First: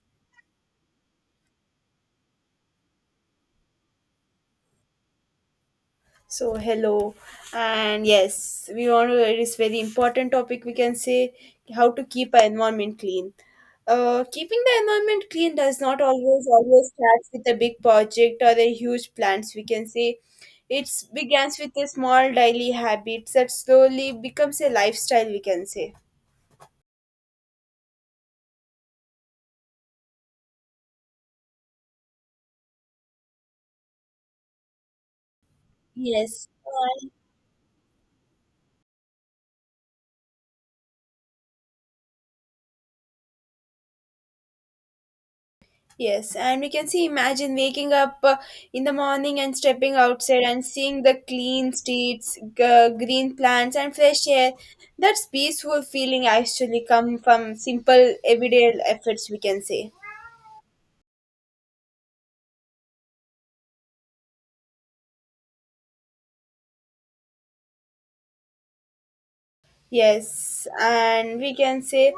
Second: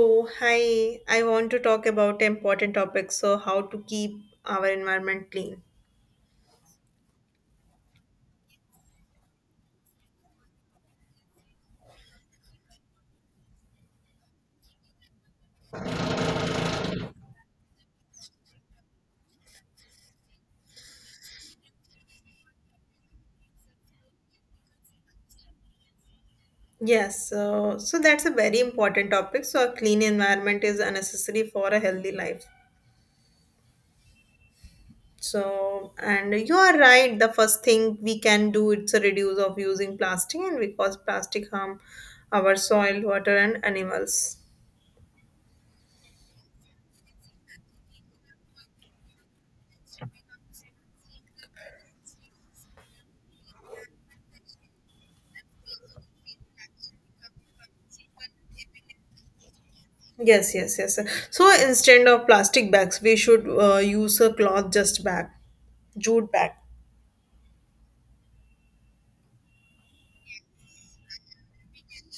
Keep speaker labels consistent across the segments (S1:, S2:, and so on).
S1: So, hi, I want to talk about important topics. So, how to keep our environment clean.
S2: So hello, and yes, we want to. It is very important topic. We can say how to keep our environment clean. Keeping the environment clean does not always starts with a big project or a huge plans. We can say it begins with a small daily habits that slowly becomes a lifestyle. We can say
S1: Yes, so that's a very important topic. So, a clean environment is unnecessary for a healthy life. So, and
S2: yes.
S1: you are right. The first thing we can do it's a reduce of using plastic, and because plastic harm our soil, water, and animals.
S2: Yes, and we can see imagine waking up in the morning and stepping outside and seeing the clean streets, green plants, and fresh air. That's peaceful feeling actually come from simple everyday efforts, we can say.
S1: Yes, yes, yes. So instead of plastic bags, we should use a cloth just bag, jute bag.
S2: Yes, and we can say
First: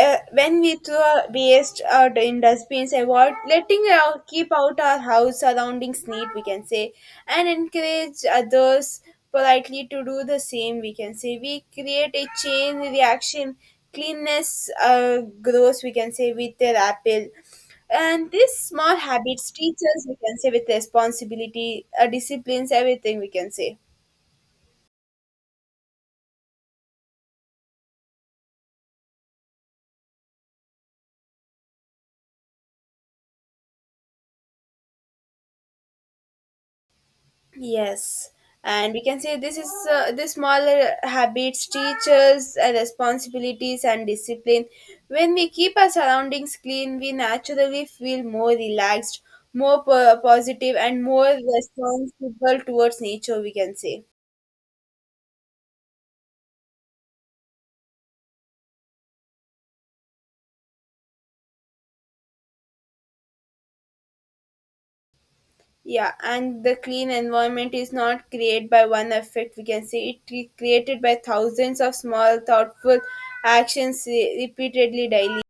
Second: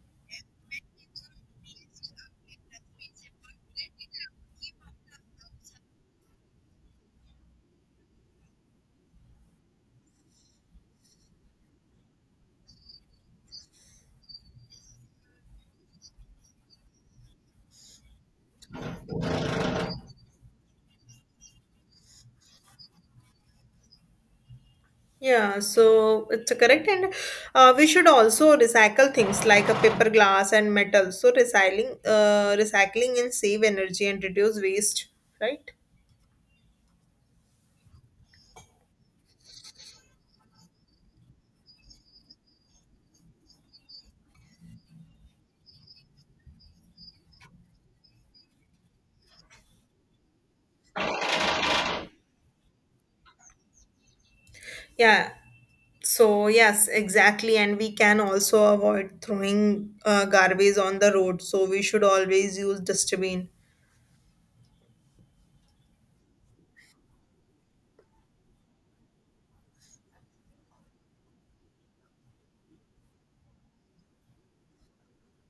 S2: when we throw waste out in dustbins, avoid letting keep out our house surroundings neat, we can say, and encourage others politely to do the same, we can say. We create a chain reaction. Cleanness grows, we can say, with their apple. And these small habits teach us, we can say, with responsibility, disciplines, everything, we can say.
S1: Yeah, so it's correct, and we should also recycle things like a paper, glass, and metal. So recycling, recycling and save energy and reduce waste, right?
S2: Yes, and we can say this is the smaller habits teach us responsibilities and discipline. When we keep our surroundings clean, we naturally feel more relaxed, more positive, and more responsible towards nature. We can say.
S1: Yeah. So yes, exactly, and we can also avoid throwing garbage on the road. So we should always use dustbin.
S2: Yeah, and the clean environment is not created by one effect. We can say it is created by thousands of small, thoughtful actions repeatedly daily.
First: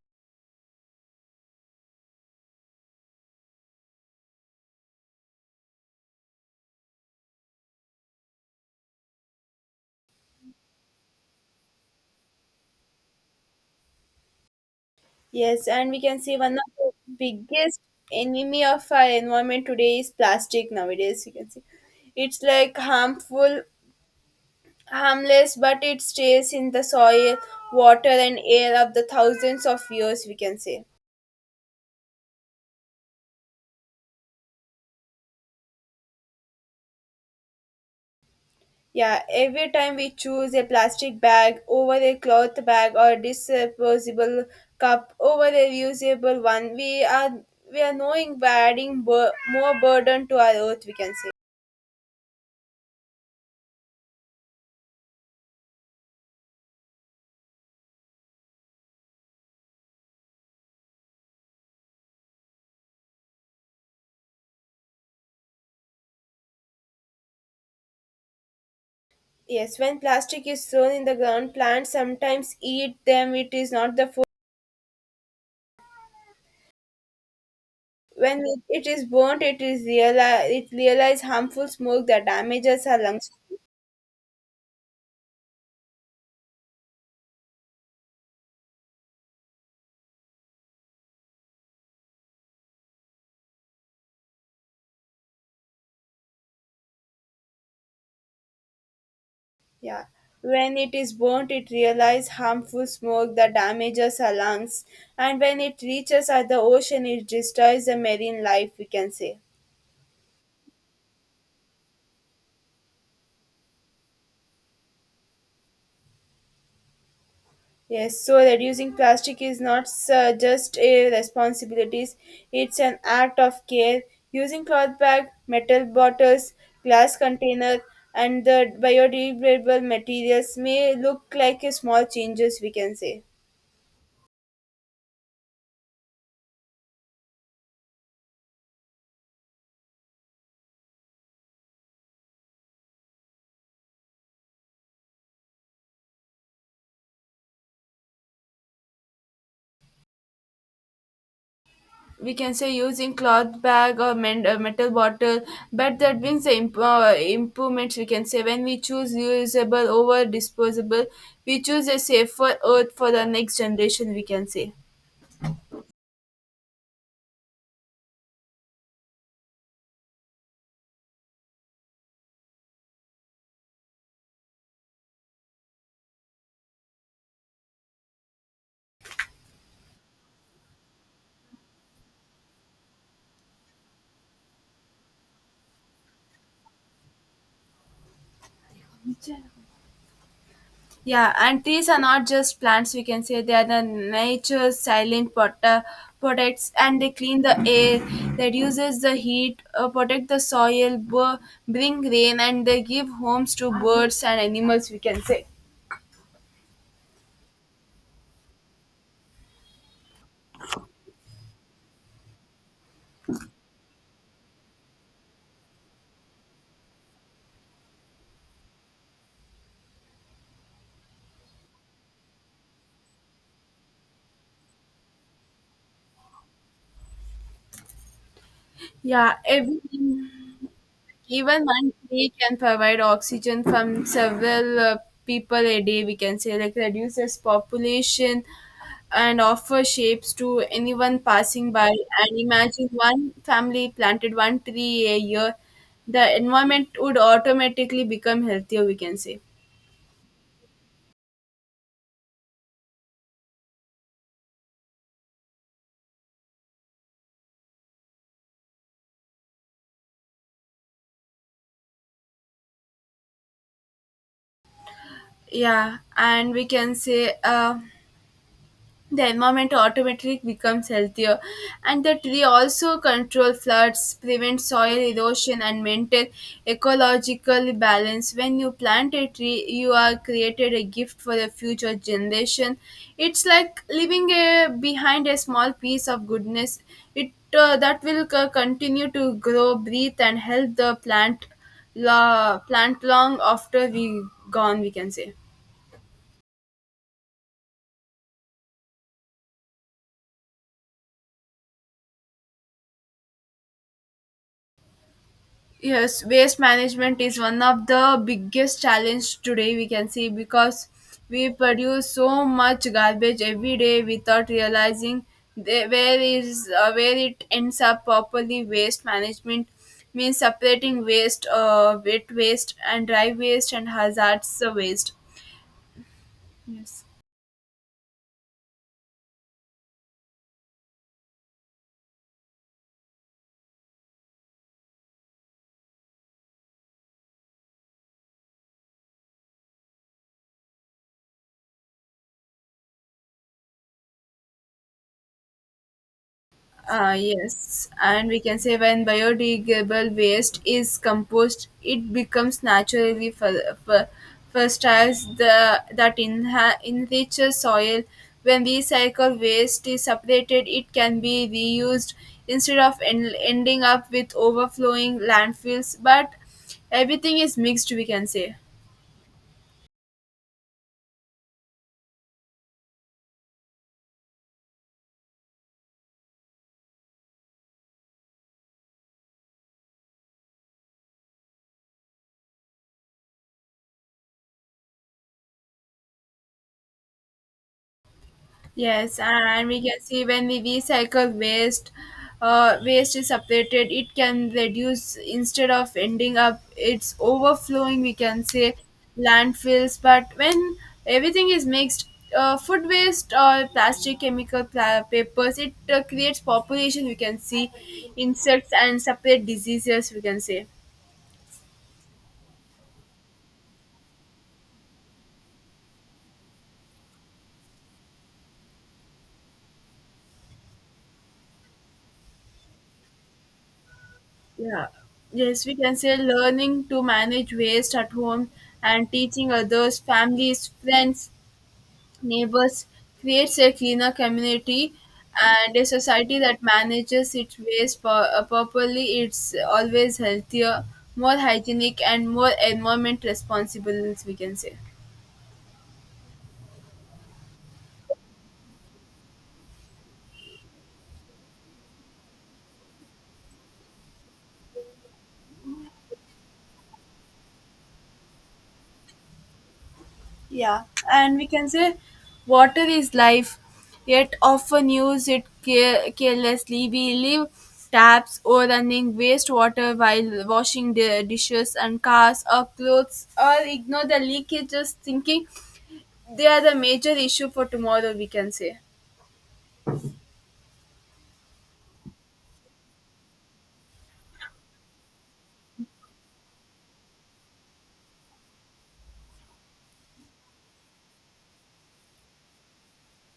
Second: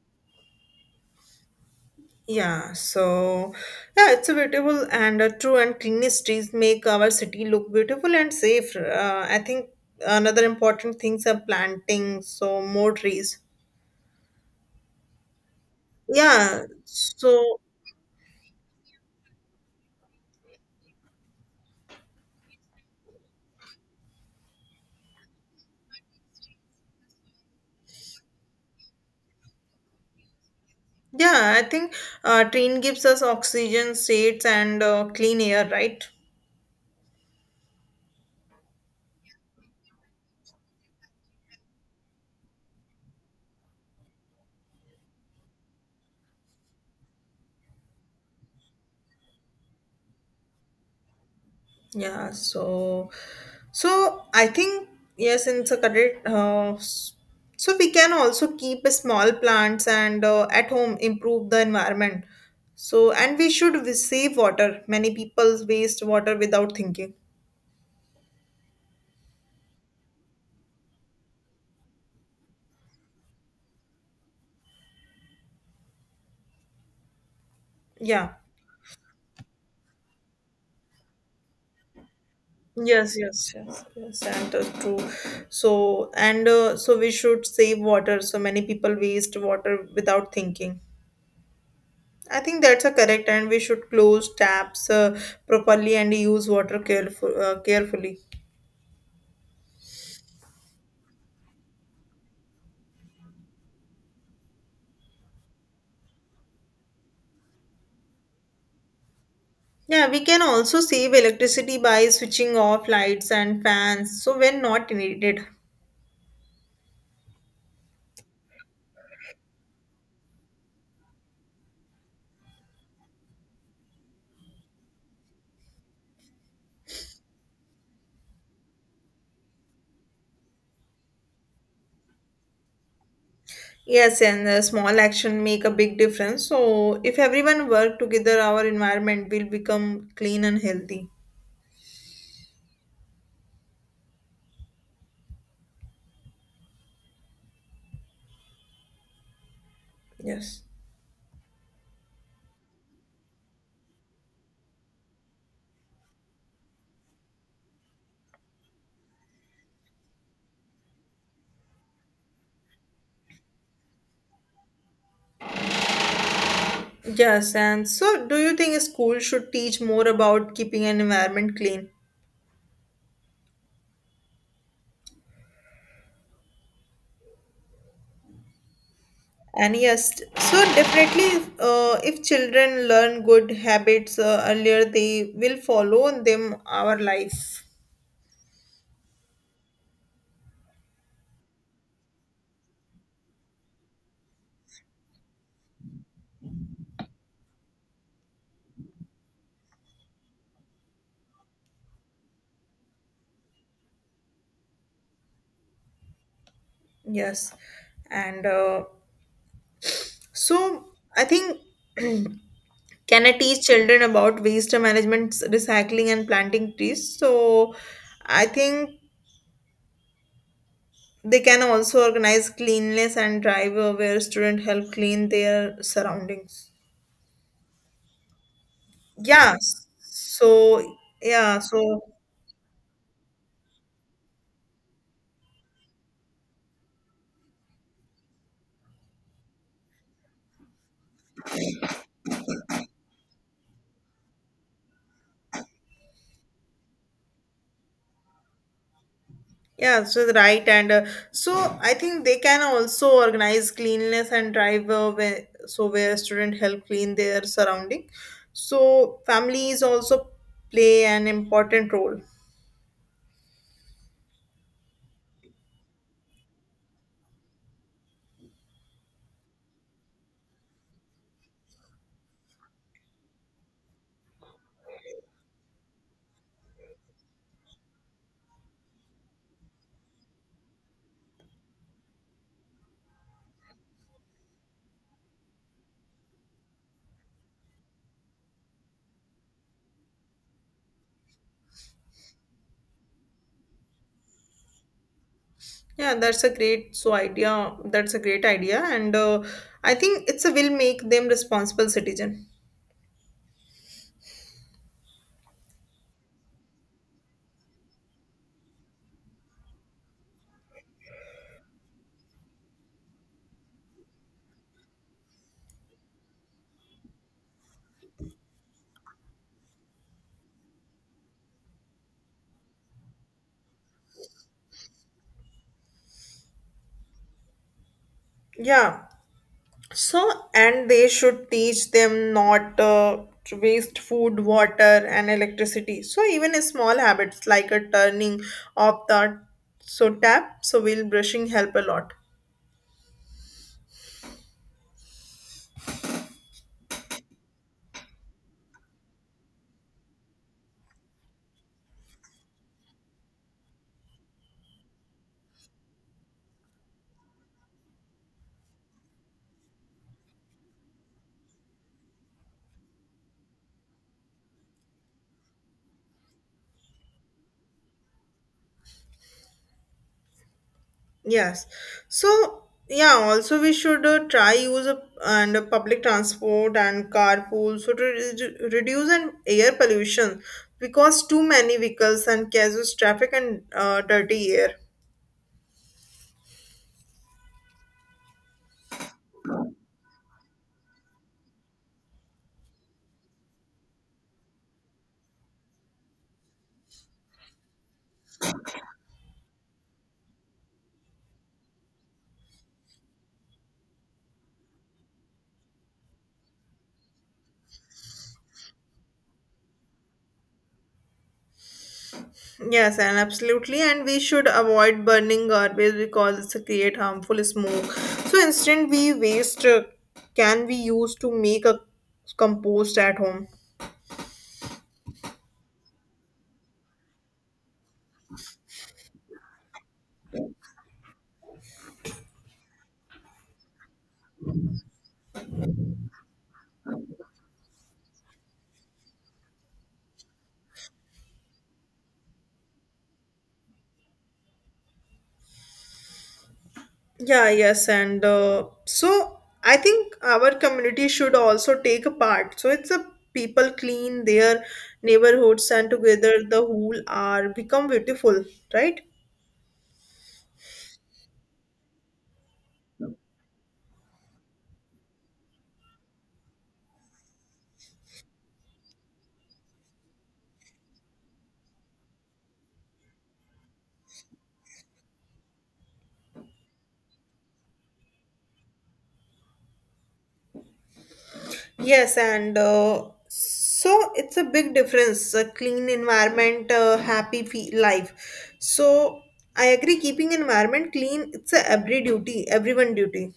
S1: Yeah, so yeah, it's a beautiful and true and clean streets make our city look beautiful and safe. I think another important things are planting, so more trees.
S2: Yes, and we can see one
S1: Yeah,
S2: of the
S1: so
S2: biggest enemy of our environment today is plastic nowadays. We can see it's like harmful, harmless, but it stays in the soil, water, and air of the thousands of years. We can say,
S1: yeah, I think train gives us oxygen, shades, and clean air, right?
S2: yeah, every time we choose a plastic bag over a cloth bag or disposable cup over a reusable one, we are knowing we're adding more burden to our earth. We can say.
S1: Yeah, so so I think yes, in Saturday, so we can also keep a small plants and at home improve the environment. So and we should we save water. Many people waste water without thinking.
S2: Yes, when plastic is thrown in the ground, plants sometimes eat them. It is not the food.
S1: Yeah.
S2: When it is burnt, it realize harmful smoke that damages our
S1: Yes,
S2: lungs.
S1: yes, yes, yes, and true. So and so we should save water. So many people waste water without thinking. I think that's a correct, and we should close taps properly and use water carefully.
S2: Yeah, when it is burnt, it realizes harmful smoke that damages our lungs, and when it reaches at the ocean, it destroys the marine life. We can say.
S1: Yeah, we can also save electricity by switching off lights and fans so when not needed.
S2: Yes, so reducing plastic is not just a responsibility, it's an act of care. Using cloth bag, metal bottles, glass container, and the biodegradable materials may look like a small changes we can say.
S1: Yes, and a small action make a big difference. So if everyone work together, our environment will become clean and healthy. Yes.
S2: We can say using cloth bag or metal bottle, but that brings the improvements. We can say when we choose reusable over disposable, we choose a safer earth for the next generation. We can say.
S1: Yes, and so do you think a school should teach more about keeping an environment clean? And yes, so definitely, if children learn good habits earlier, they will follow them our life.
S2: Yeah, and trees are not just plants, we can say they are the nature's silent pot, products and they clean the air, they reduces the heat, protect the soil, bring rain, and they give homes to birds and animals, we can say.
S1: Yes, and so I think can I teach children about waste management, recycling, and planting trees? So I think they can also organize cleanliness and drive where students help clean their surroundings.
S2: Yeah,
S1: Yeah.
S2: everything.
S1: So yeah.
S2: Even one
S1: So.
S2: tree can provide oxygen from several people a day, we can say, like reduces population and offer shapes to anyone passing by. And imagine one family planted one tree a year, the environment would automatically become healthier, we can say.
S1: Yeah, so the right and so I think they can also organize cleanliness and drive where, so where student help clean their surrounding. So families also play an important role.
S2: Yeah, and we can say, the environment automatically becomes healthier and the tree also control floods prevent soil erosion and maintain ecological balance when you plant a tree you are created a gift for the future generation it's like leaving a, behind a small piece of goodness it that will continue to grow breathe and help the plant la, plant long after we gone we can say.
S1: Yeah, that's a great so idea. That's a great idea, and I think it's a will make them responsible citizen.
S2: Yes, waste management is one of the biggest challenge today we can see because we produce so much garbage every day without realizing where is where it ends up properly waste management means separating waste wet waste and dry waste and hazards waste yes.
S1: Yeah, so, and they should teach them not to waste food, water, and electricity. So, even a small habits like a turning off the so tap, so will brushing help a lot.
S2: Yes, and we can say when biodegradable waste is composed, it becomes naturally fertile the that enriches soil. When recycled waste is separated, it can be reused instead of ending up with overflowing landfills. But everything is mixed, we can say.
S1: Yes. So, yeah, also we should try use a, and public transport and carpool so to reduce and air pollution because too many vehicles and causes traffic and dirty air.
S2: Yes, and we can see when we recycle waste, waste is separated. It can reduce instead of ending up, it's overflowing. We can say landfills, but when everything is mixed, food waste or plastic, chemical papers, it creates population. We can see insects and separate diseases. We can say.
S1: Yes, and absolutely, and we should avoid burning garbage because it's a create harmful smoke. So instead, we waste can be used to make a compost at home.
S2: Yeah. Yes, we can say learning to manage waste at home and teaching others, families, friends neighbors creates a cleaner community and a society that manages its waste properly it's always healthier more hygienic and more environment responsible we can say
S1: Yeah, yes, and so I think our community should also take a part. So it's a people clean their neighborhoods and together the whole are become beautiful, right?
S2: yeah and we can say water is life yet often use it carelessly we leave taps overrunning wastewater while washing the dishes and cars or clothes or ignore the leakages thinking they are the major issue for tomorrow we can say
S1: Yes, and so it's a big difference. A clean environment, happy fe- life. So I agree. Keeping environment clean, it's a every duty, everyone duty.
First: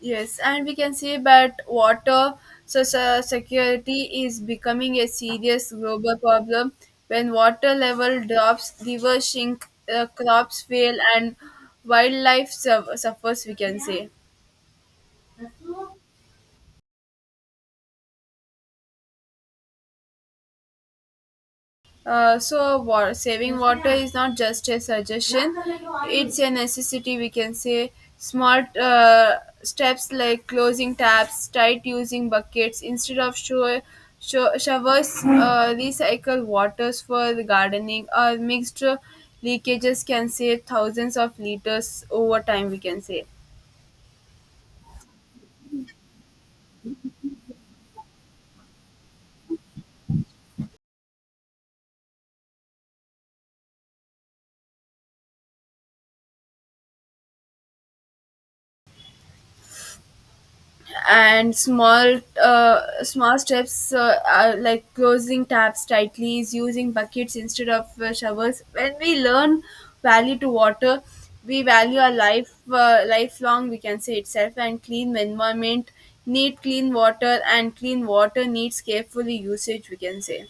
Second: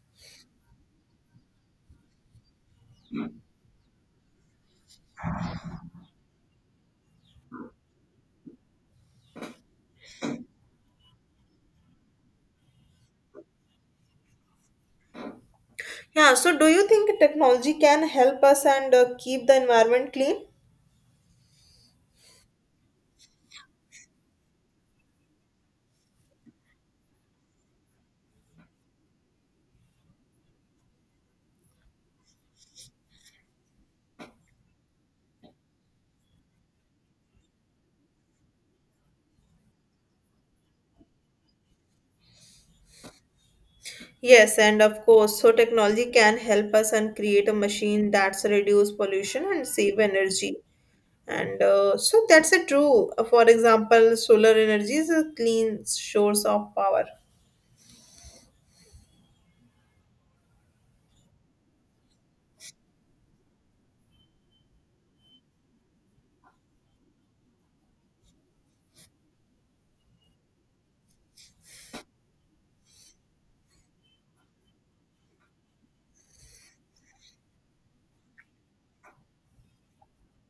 S2: yes and we can say that water so security is becoming a serious global problem when water level drops rivers shrink crops fail and wildlife suffers we can say.
S1: Yeah. So do you think technology can help us and keep the environment clean?
S2: Saving water is not just a suggestion, it's a necessity, we can say. Small steps like closing taps, tight using buckets instead of showers, recycle waters for the gardening, or mixed leakages can save thousands of liters over time, we can say.
S1: Yes, and of course, so technology can help us and create a machine that's reduce pollution and save energy. And so that's a true. For example, solar energy is a clean source of power.
S2: And small small steps are like closing taps tightly is using buckets instead of showers when we learn value to water we value our life lifelong we can say itself and clean environment need clean water and clean water needs carefully usage we can say.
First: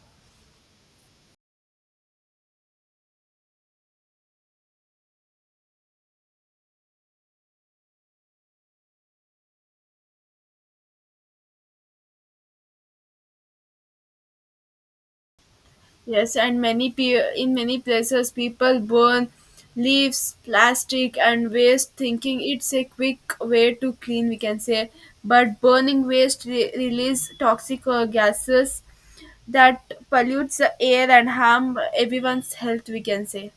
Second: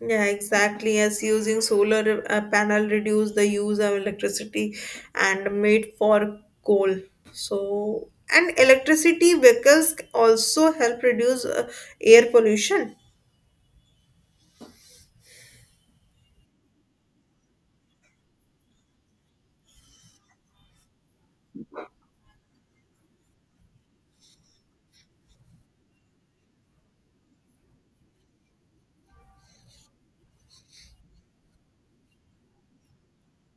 S1: Yeah, exactly. As using solar panel reduced the use of electricity and made for coal. So, and electricity vehicles also help reduce air pollution.
S2: Yes, and many in many places people burn leaves, plastic, and waste, thinking it's a quick way to clean. We can say, but burning waste release toxic gases that pollutes the air and harm everyone's health. We can say.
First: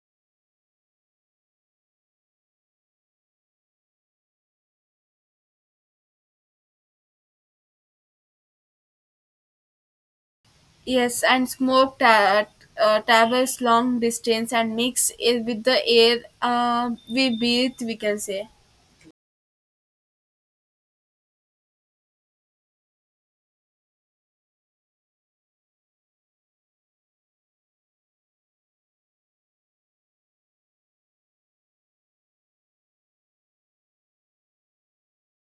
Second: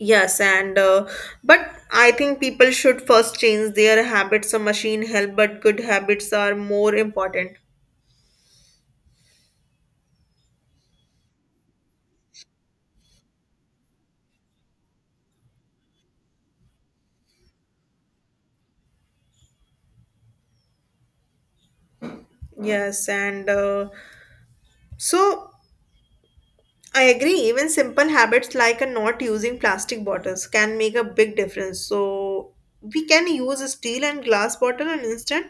S1: Yes, and but I think people should first change their habits. A machine help, but good habits are more important.
S2: Yes, and smoke travels long distance and mix it with the air we breathe. We can say.
S1: Yes, and so I agree. Even simple habits like a not using plastic bottles can make a big difference. So we can use a steel and glass bottle an instant.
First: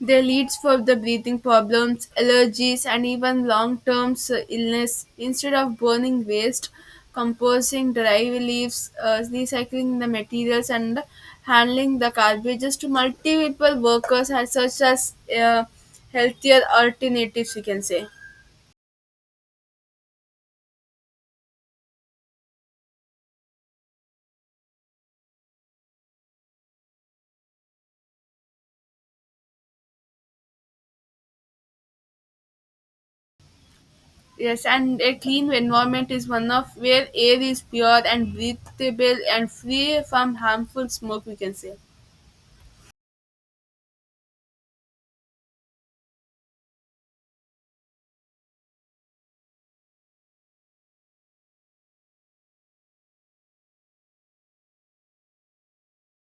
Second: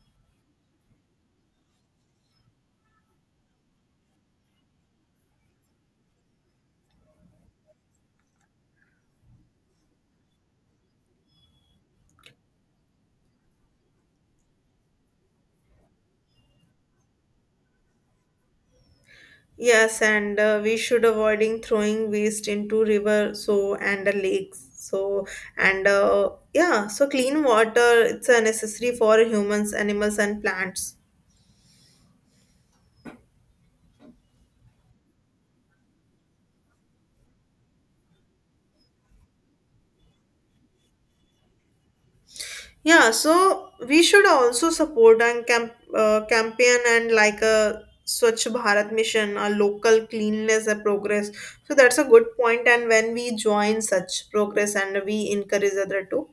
S2: They leads for the breathing problems, allergies, and even long-term illness. Instead of burning waste, composting dry leaves, recycling the materials, and handling the garbages to multiple workers as such as healthier alternatives. We can say
S1: Yes, and we should avoiding throwing waste into river so and the lakes. So and yeah, so clean water it's necessary for humans, animals, and plants.
S2: yes, and a clean environment is one of where air is pure and breathable and free from harmful smoke. We can say.
S1: Yeah, so we should also support and campaign and like a Swachh Bharat mission, a local cleanliness a progress. So that's a good point. And when we join such progress and we encourage other to,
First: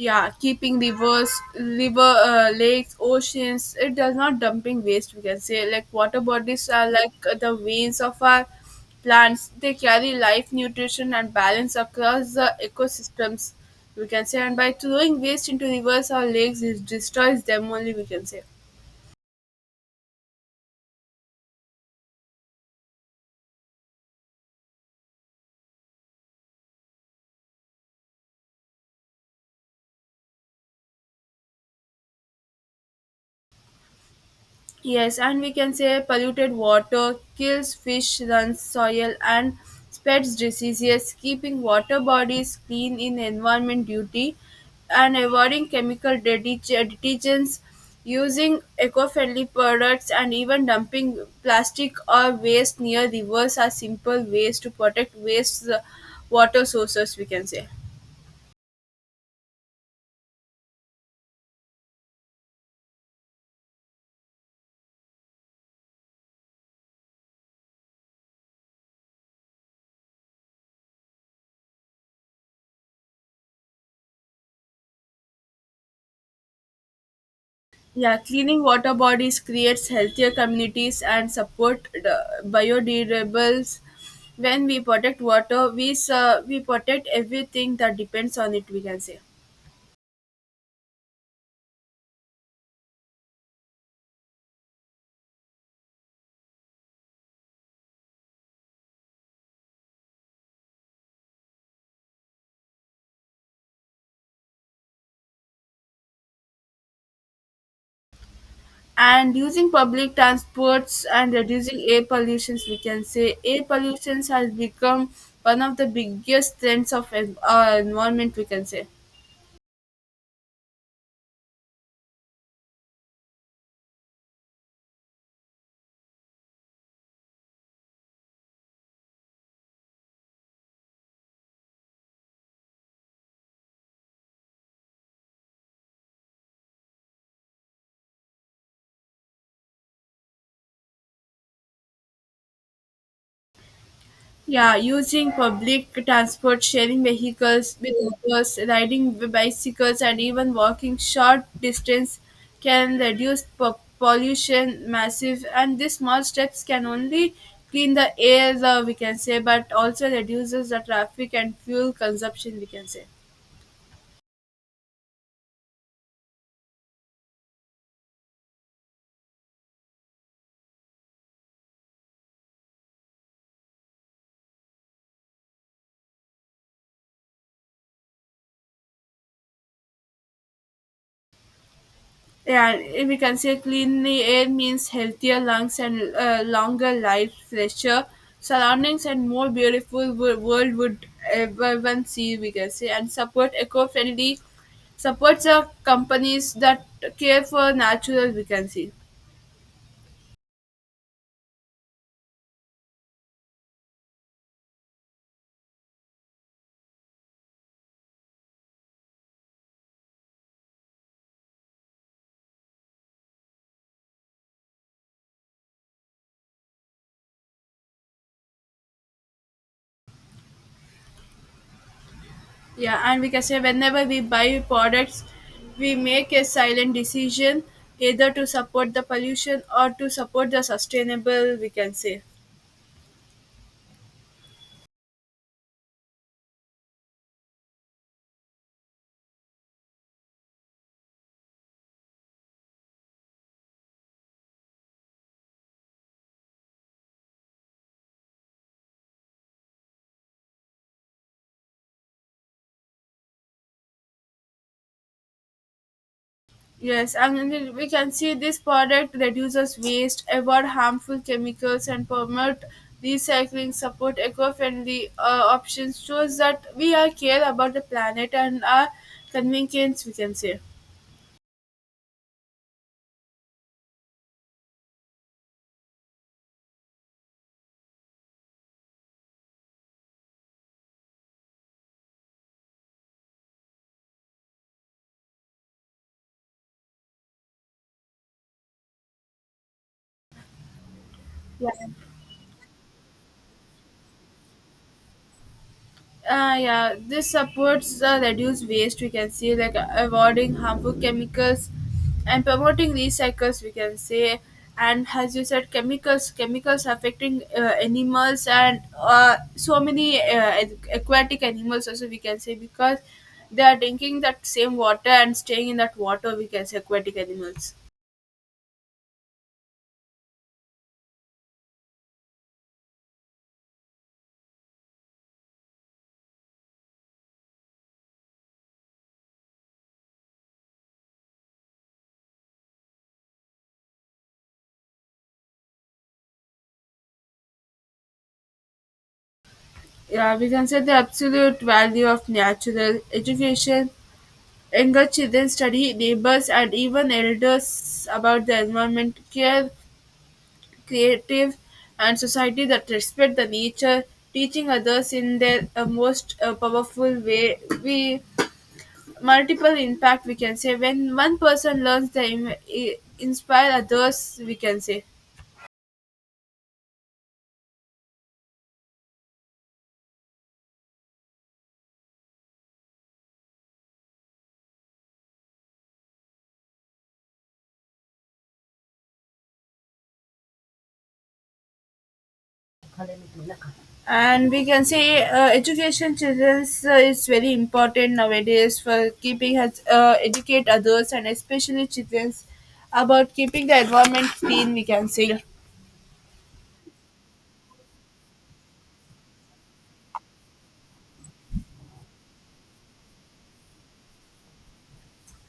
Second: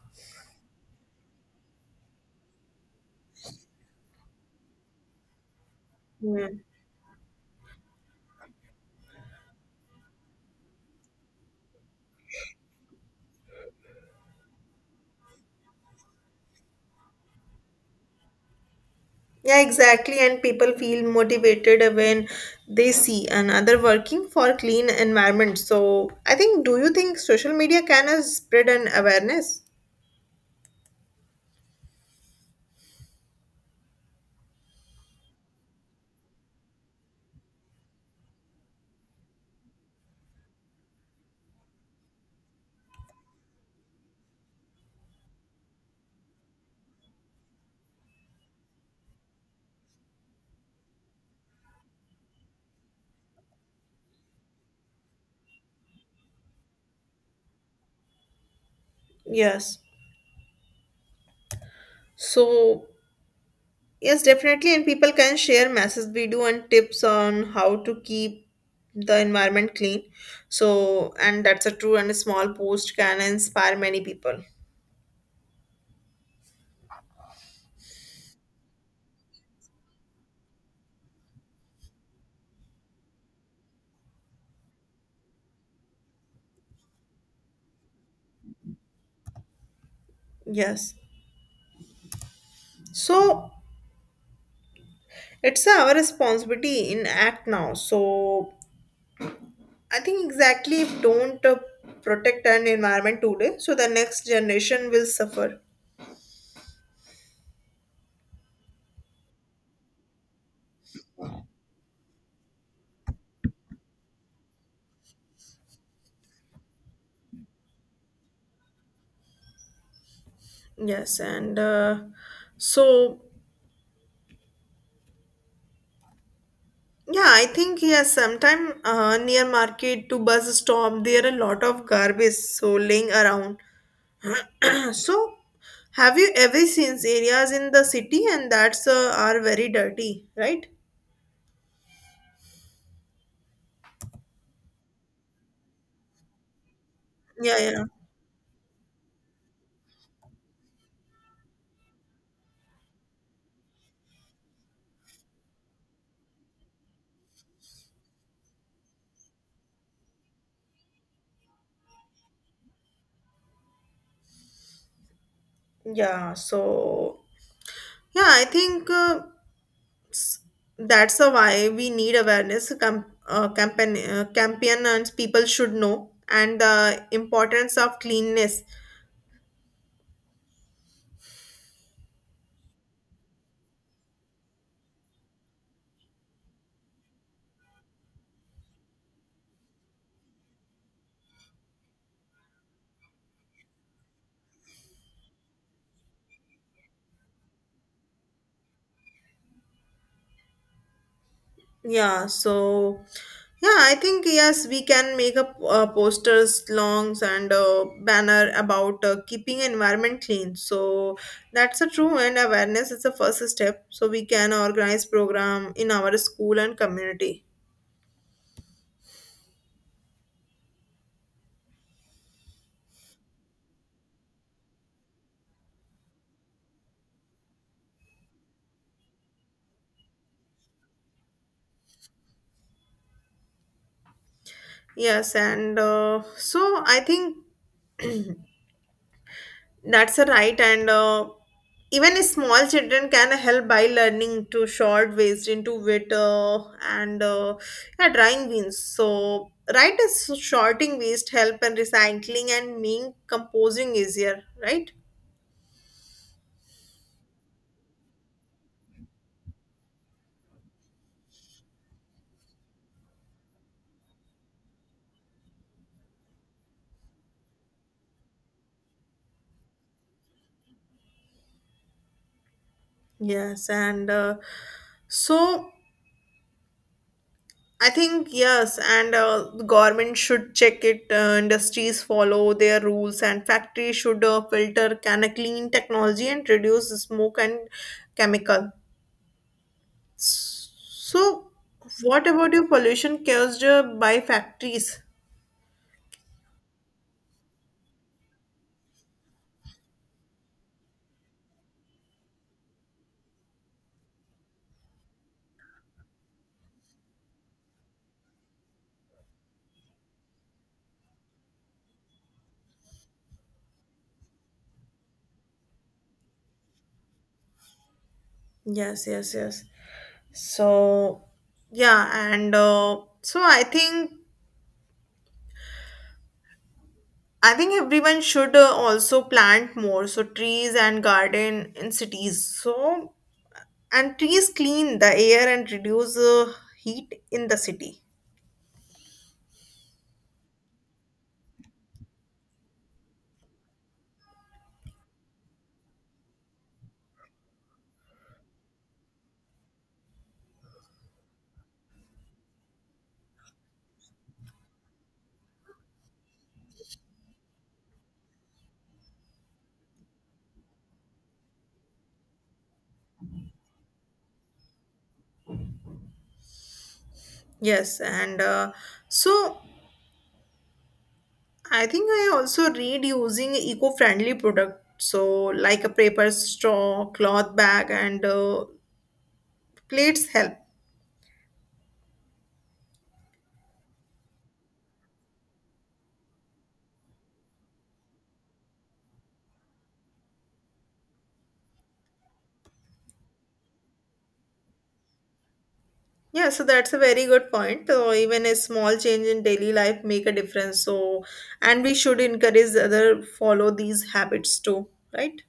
S2: Yeah keeping rivers river lakes oceans it does not dumping waste we can say like water
S1: yeah,
S2: bodies are like the veins of our plants they carry life nutrition and balance across the ecosystems we can say and by throwing waste into rivers or lakes it destroys them only we can say.
S1: yeah, exactly. And people feel motivated when they see another working for clean environment. So I think, do you think social media can spread an awareness?
S2: Yes, and we can say polluted water kills fish, runs soil, and spreads diseases. Keeping water bodies clean in environment duty, and avoiding chemical detergents, using eco-friendly products, and even dumping plastic or waste near rivers are simple ways to protect waste water sources. We can say.
S1: Yes. So yes, definitely. And people can share messages we do and tips on how to keep the environment clean. So, and that's a true and a small post can inspire many people.
S2: Yeah, cleaning water bodies creates healthier communities and support the biodegradables. When we protect water, we protect everything that depends on it. We can say,
S1: Yes. So, it's our responsibility in act now. So, I think exactly if don't protect an environment today, so the next generation will suffer.
S2: and using public transports and reducing air pollutions, we can say air pollutions has become one of the biggest trends of environment. We can say.
S1: Yes, and so yeah, I think yes. Sometime near market to bus stop, there are a lot of garbage so laying around. So, have you ever seen areas in the city and that's are very dirty, right?
S2: Yeah, using public transport, sharing
S1: Yeah,
S2: vehicles
S1: yeah,
S2: with others, riding bicycles, and even walking short distance can reduce pollution massive. And these small steps can only clean the air, we can say, but also reduces the traffic and fuel consumption, we can say.
S1: yeah. So, yeah, I think that's the why we need awareness campaign and people should know and the importance of cleanness.
S2: Yeah, if we can say clean air means healthier lungs and longer life, fresher surroundings, and more beautiful world would everyone see. We can say and support eco-friendly supports of companies that care for natural. We can see.
S1: Yeah, so yeah, I think yes, we can make up posters, longs, and banner about keeping environment clean. So that's a true, and awareness is the first step. So we can organize program in our school and community.
S2: Yeah, and we can say whenever we buy products, we make a silent decision either to support the pollution or to support the sustainable. We can say.
S1: Yes, and so I think. That's a right, and even a small children can help by learning to short ways into wit and yeah, drawing beans. So, right, is shorting waste help and recycling and making composing easier, right?
S2: Yes, and then we can see this product reduces waste, avoid harmful chemicals, and promote recycling. Support eco-friendly options shows that we are care about the planet and our convenience. We can say.
S1: Yes, and so I think yes, and the government should check it. Industries follow their rules, and factories should filter can a clean technology and reduce smoke and chemical. So, what about your pollution caused by factories?
S2: Yeah, this supports reduce waste. We can see like avoiding harmful chemicals and promoting recycles. We can say, and as you said, chemicals affecting animals and so many aquatic animals also. We can say because they are drinking that same water and staying in that water. We can say aquatic animals.
S1: Yes, yes, yes. So, yeah, and so I think everyone should also plant more. So trees and garden in cities. So and trees clean the air and reduce heat in the city.
S2: Yeah, we can say the absolute value of natural education. Younger children study neighbors and even elders about the environment, care, creative, and society that respect the nature, teaching others in their most powerful way. We multiple impact we can say when one person learns, they inspire others. We can say.
S1: Yes, and so I think I also read using eco-friendly product. So like a paper straw, cloth bag, and plates help.
S2: And we can say education children's is very important nowadays for keeping has educate others and especially children's about keeping the environment clean, we can say.
S1: Yeah, so that's a very good point. So even a small change in daily life make a difference. So and we should encourage other follow these habits too, right?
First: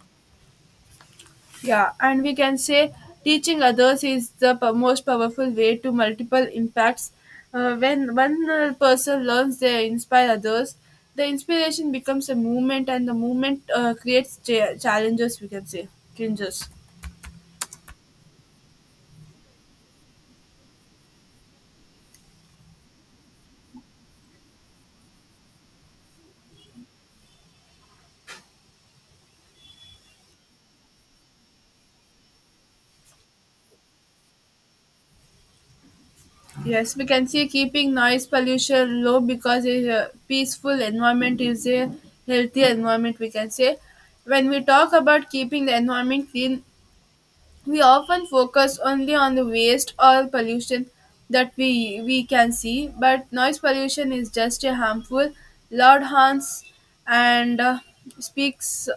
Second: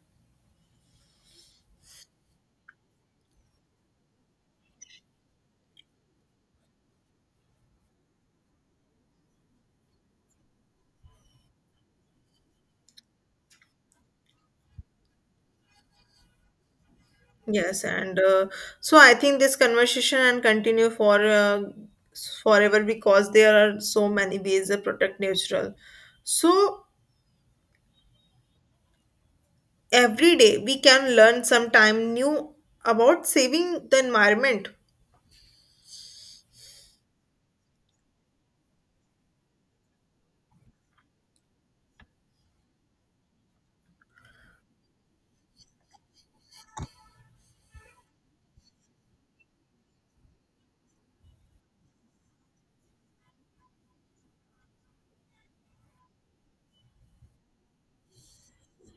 S2: Yeah, and we can say teaching others is the most powerful way to multiple impacts when one person learns, they inspire others. The inspiration becomes a movement and the movement creates challenges, we can say, changes.
S1: Yes, and so I think this conversation and continue for forever because there are so many ways to protect natural. So every day we can learn sometime new about saving the environment.
S2: Yes, we can see keeping noise pollution low because a peaceful environment is a healthy environment, we can say. When we talk about keeping the environment clean, we often focus only on the waste or pollution that we can see, but noise pollution is just a harmful, loud horns and speaks,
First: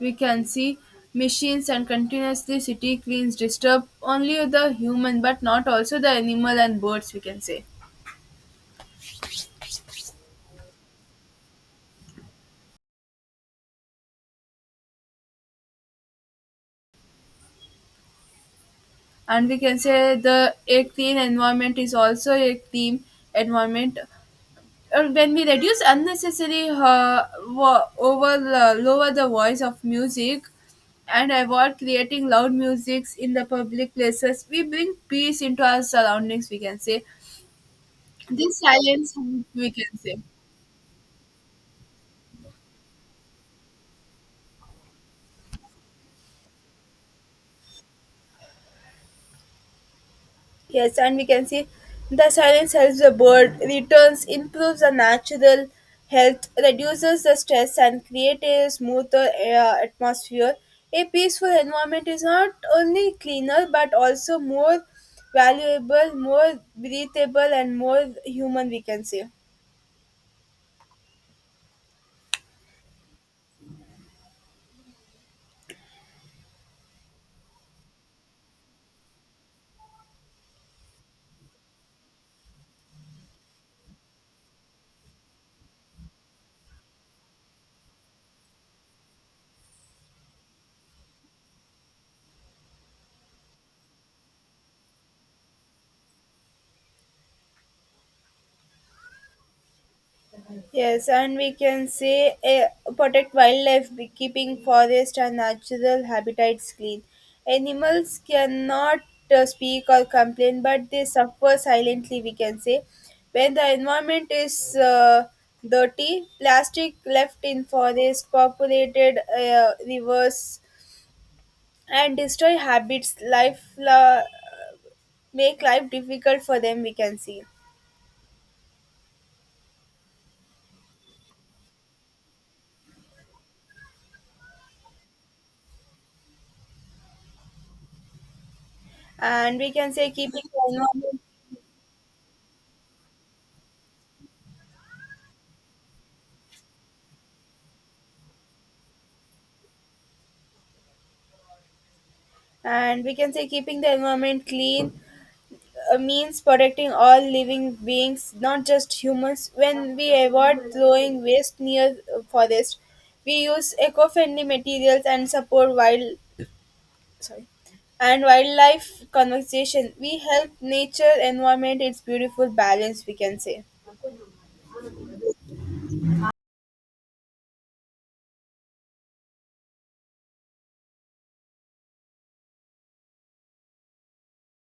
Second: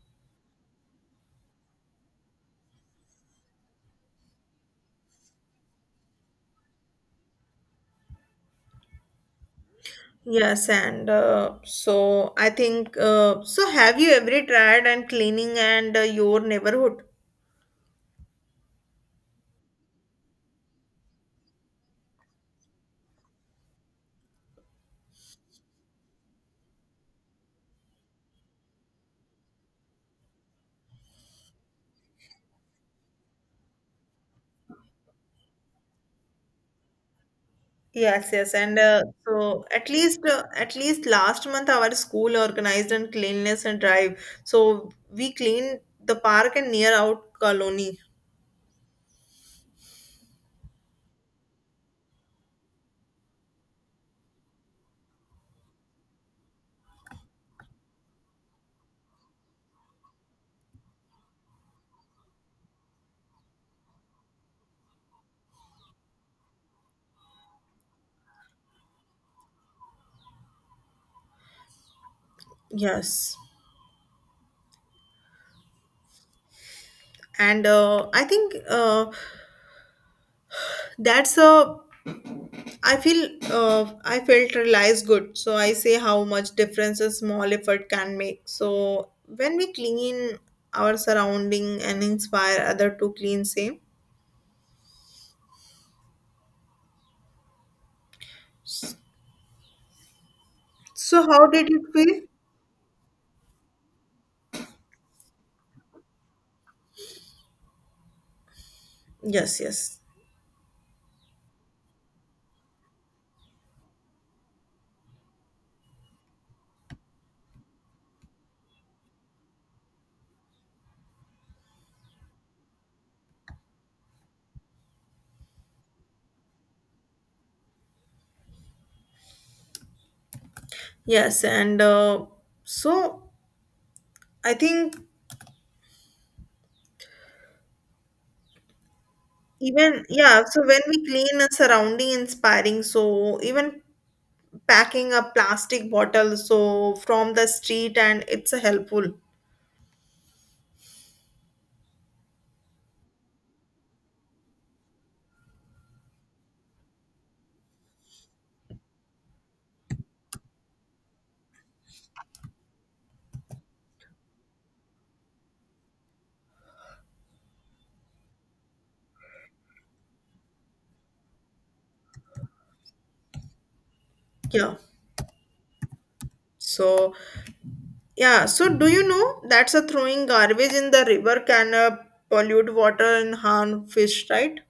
S2: we can see, machines and continuously city cleans disturb only the human but not also the animal and birds, we can say.
S1: Yes and so I think so have you ever tried and cleaning and your neighborhood.
S2: And we can say the a clean environment is also a clean environment. When we reduce unnecessary uh, over, lower the voice of music and avoid creating loud musics in the public places, we bring peace into our surroundings, we can say.
S1: Yes, yes
S2: This
S1: and
S2: silence,
S1: so
S2: we can say.
S1: at least last month our school organized and cleanliness and drive so we cleaned the park and near out colony.
S2: Yes, and we can see the silence helps the bird, returns, improves the natural health, reduces the stress, and creates a smoother atmosphere. A peaceful environment is not only cleaner but also more valuable, more breathable, and more human, we can say.
S1: Yes and I think that's a I feel I felt realized good. So I say how much difference a small effort can make. So when we clean our surrounding and inspire other to clean same.
S2: Yes,
S1: So
S2: and
S1: how
S2: we
S1: did it
S2: can
S1: feel?
S2: say protect wildlife by keeping forest and natural habitats clean. Animals cannot
S1: Yes,
S2: speak
S1: yes,
S2: or complain, but they suffer silently, we can say. When the environment is dirty, plastic left in forest, populated rivers, and destroy habits, life make life difficult for them, we can see.
S1: yes. And so I think
S2: And we can
S1: even
S2: say keeping
S1: yeah.
S2: the
S1: So when we
S2: environment,
S1: clean a surrounding inspiring, so even packing a plastic bottle so from the street and it's a helpful.
S2: and we can say keeping the environment clean means protecting all living beings, not just humans. When we avoid throwing waste near forest, we use eco-friendly materials and support wild, sorry, and wildlife conservation, we help nature environment its beautiful balance, we can say.
S1: Yeah so yeah so do you know that's a throwing garbage in the river can pollute water and harm fish, right?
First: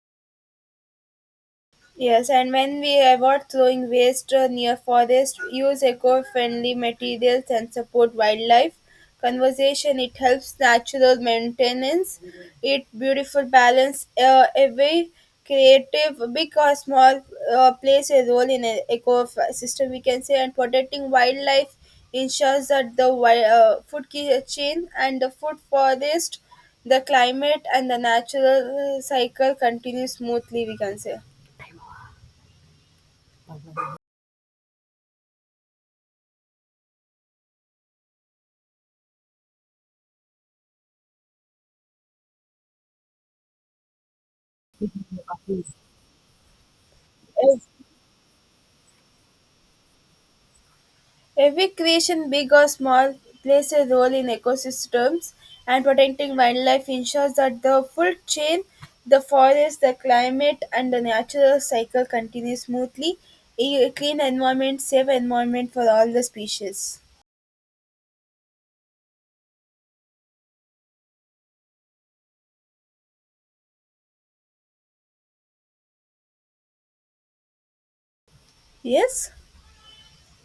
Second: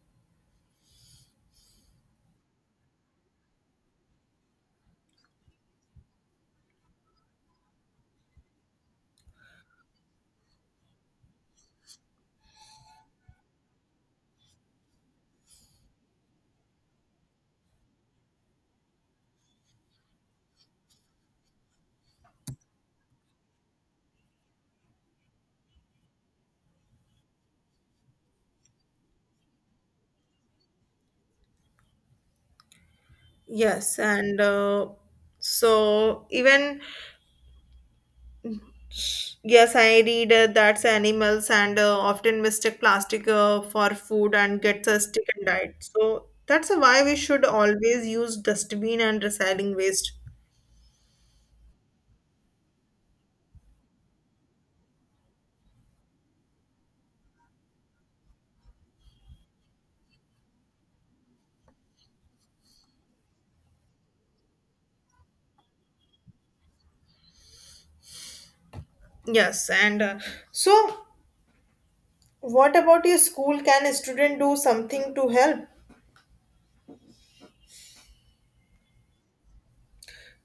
S2: Yes, and when we avoid throwing waste near forest, use eco-friendly materials and support wildlife conservation, it helps natural maintenance. It beautiful balance. Every creative, big or small, plays a role in an ecosystem, we can say. And protecting wildlife ensures that the food chain and the food forest, the climate and the natural cycle continue smoothly, we can say.
S1: Yes and so even yes I read that's animals and often mistake plastic for food and gets a stick and diet so that's why we should always use dustbin and recycling waste.
S2: Every creation, big or small, plays a role in ecosystems and protecting wildlife ensures that the full chain, the forest, the climate, and the natural cycle continue smoothly. A clean environment, safe environment for all the species.
S1: Yes and so what about your school? Can a student do something to help?
S2: Yes?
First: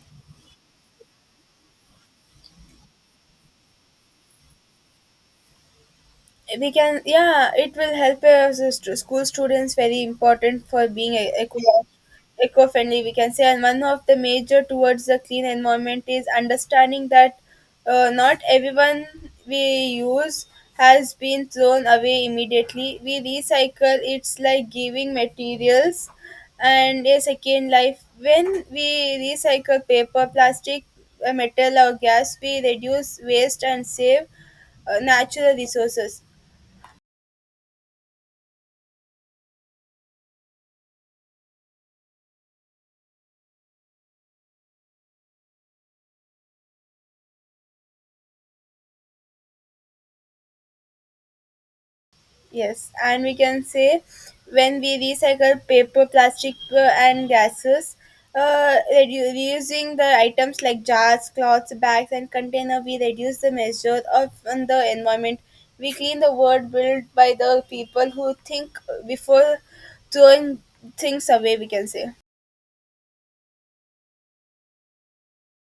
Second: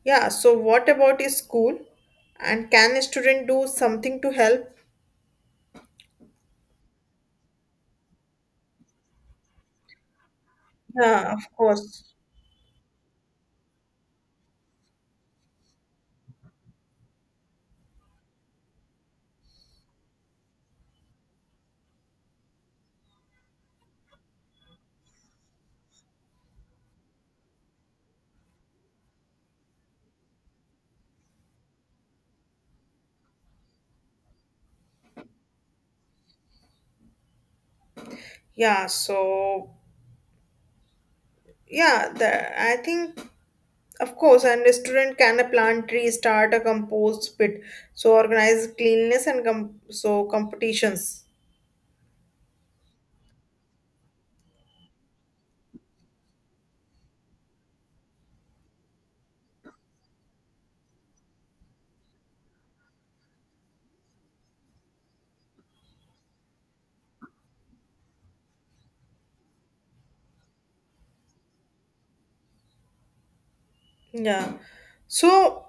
S1: Yeah, so what about your school? And can a student do something to help?
S2: We can, yeah, it will help us as school students very important for being
S1: Yeah, of
S2: eco,
S1: course.
S2: eco friendly, we can say. And one of the major towards the clean environment is understanding that not everyone we use has been thrown away immediately. We recycle, it's like giving materials and a second life. When we recycle paper, plastic, metal or gas, we reduce waste and save natural resources.
S1: Yeah, so yeah, the I think of course, and a student can a plant tree, start a compost pit, so organize cleanliness and so competitions.
S2: Yes, and we can say when we recycle paper, plastic, and gases, reusing the items like jars, cloths, bags, and container, we reduce the measure of on the environment. We clean the world built by the people who think before throwing things away, we can say.
S1: Yeah. So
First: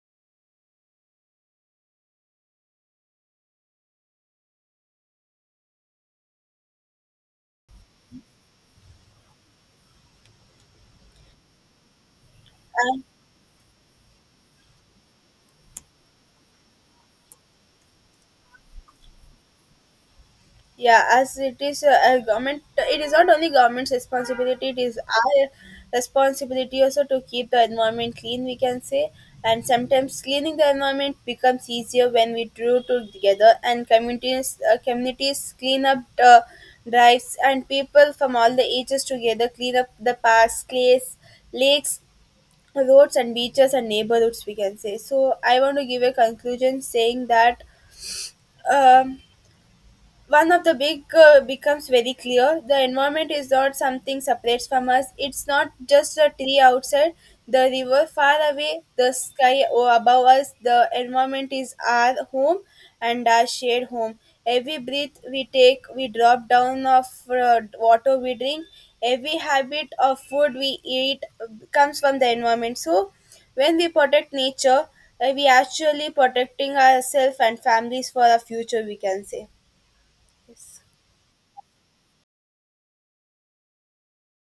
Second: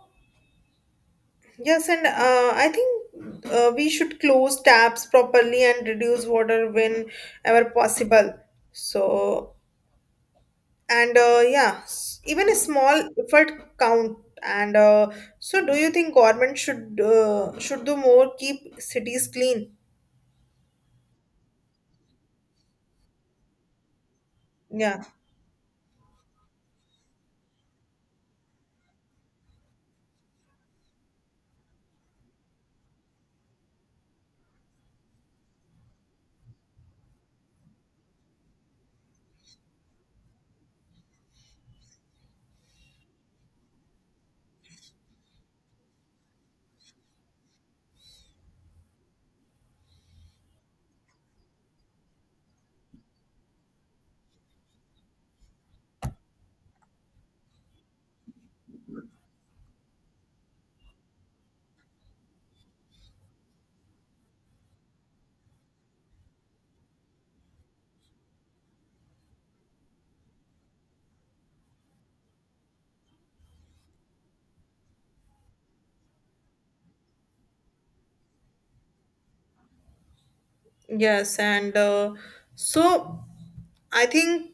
S1: yes, and I think we should close taps properly and reduce water whenever possible. So, and yeah, even a small effort count. And so, do you think government should do more keep cities clean?
S2: Yeah, as it is a government, it is not only government's responsibility, it is
S1: Yeah.
S2: our responsibility also to keep the environment clean, we can say. And sometimes cleaning the environment becomes easier when we draw together and communities, communities clean up the drives and people from all the ages together clean up the parks, clays, lakes, roads and beaches and neighborhoods, we can say. So I want to give a conclusion saying that. Um, One of the big becomes very clear. The environment is not something separates from us. It's not just a tree outside, the river far away, the sky above us. The environment is our home and our shared home. Every breath we take, we drop down of water we drink. Every habit of food we eat comes from the environment. So when we protect nature, we actually protecting ourselves and families for our future, we can say. Yes.
S1: Yes, and so I think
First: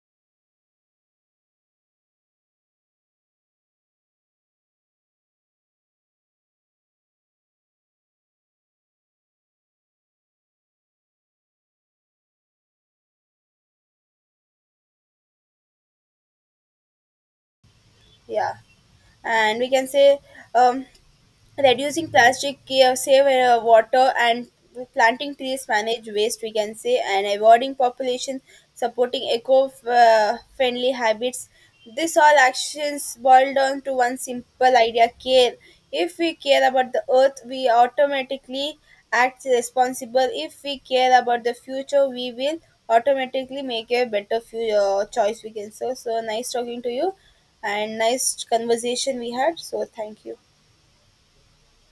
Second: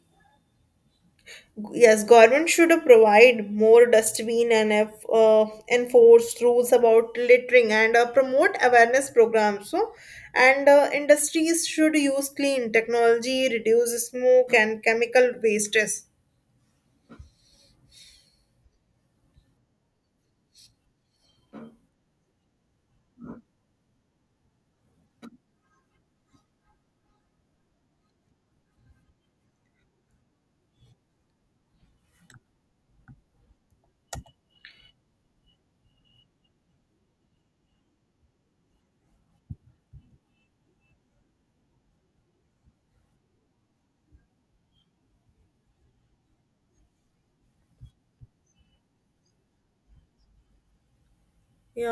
S1: yes, government should provide more dustbin and enforce rules about littering and promote awareness programs. So, and industries should use clean technology, reduce smoke and chemical wastes.
S2: Yeah, and we can say, um, reducing plastic, save water, and planting trees, manage waste, we can say, and avoiding population, supporting eco, friendly habits, this all actions boil down to one simple idea: care. If we care about the earth, we automatically act responsible. If we care about the future, we will automatically make a better future choice, we can say. So nice talking to you and nice conversation we had, so thank you.
S1: Yeah.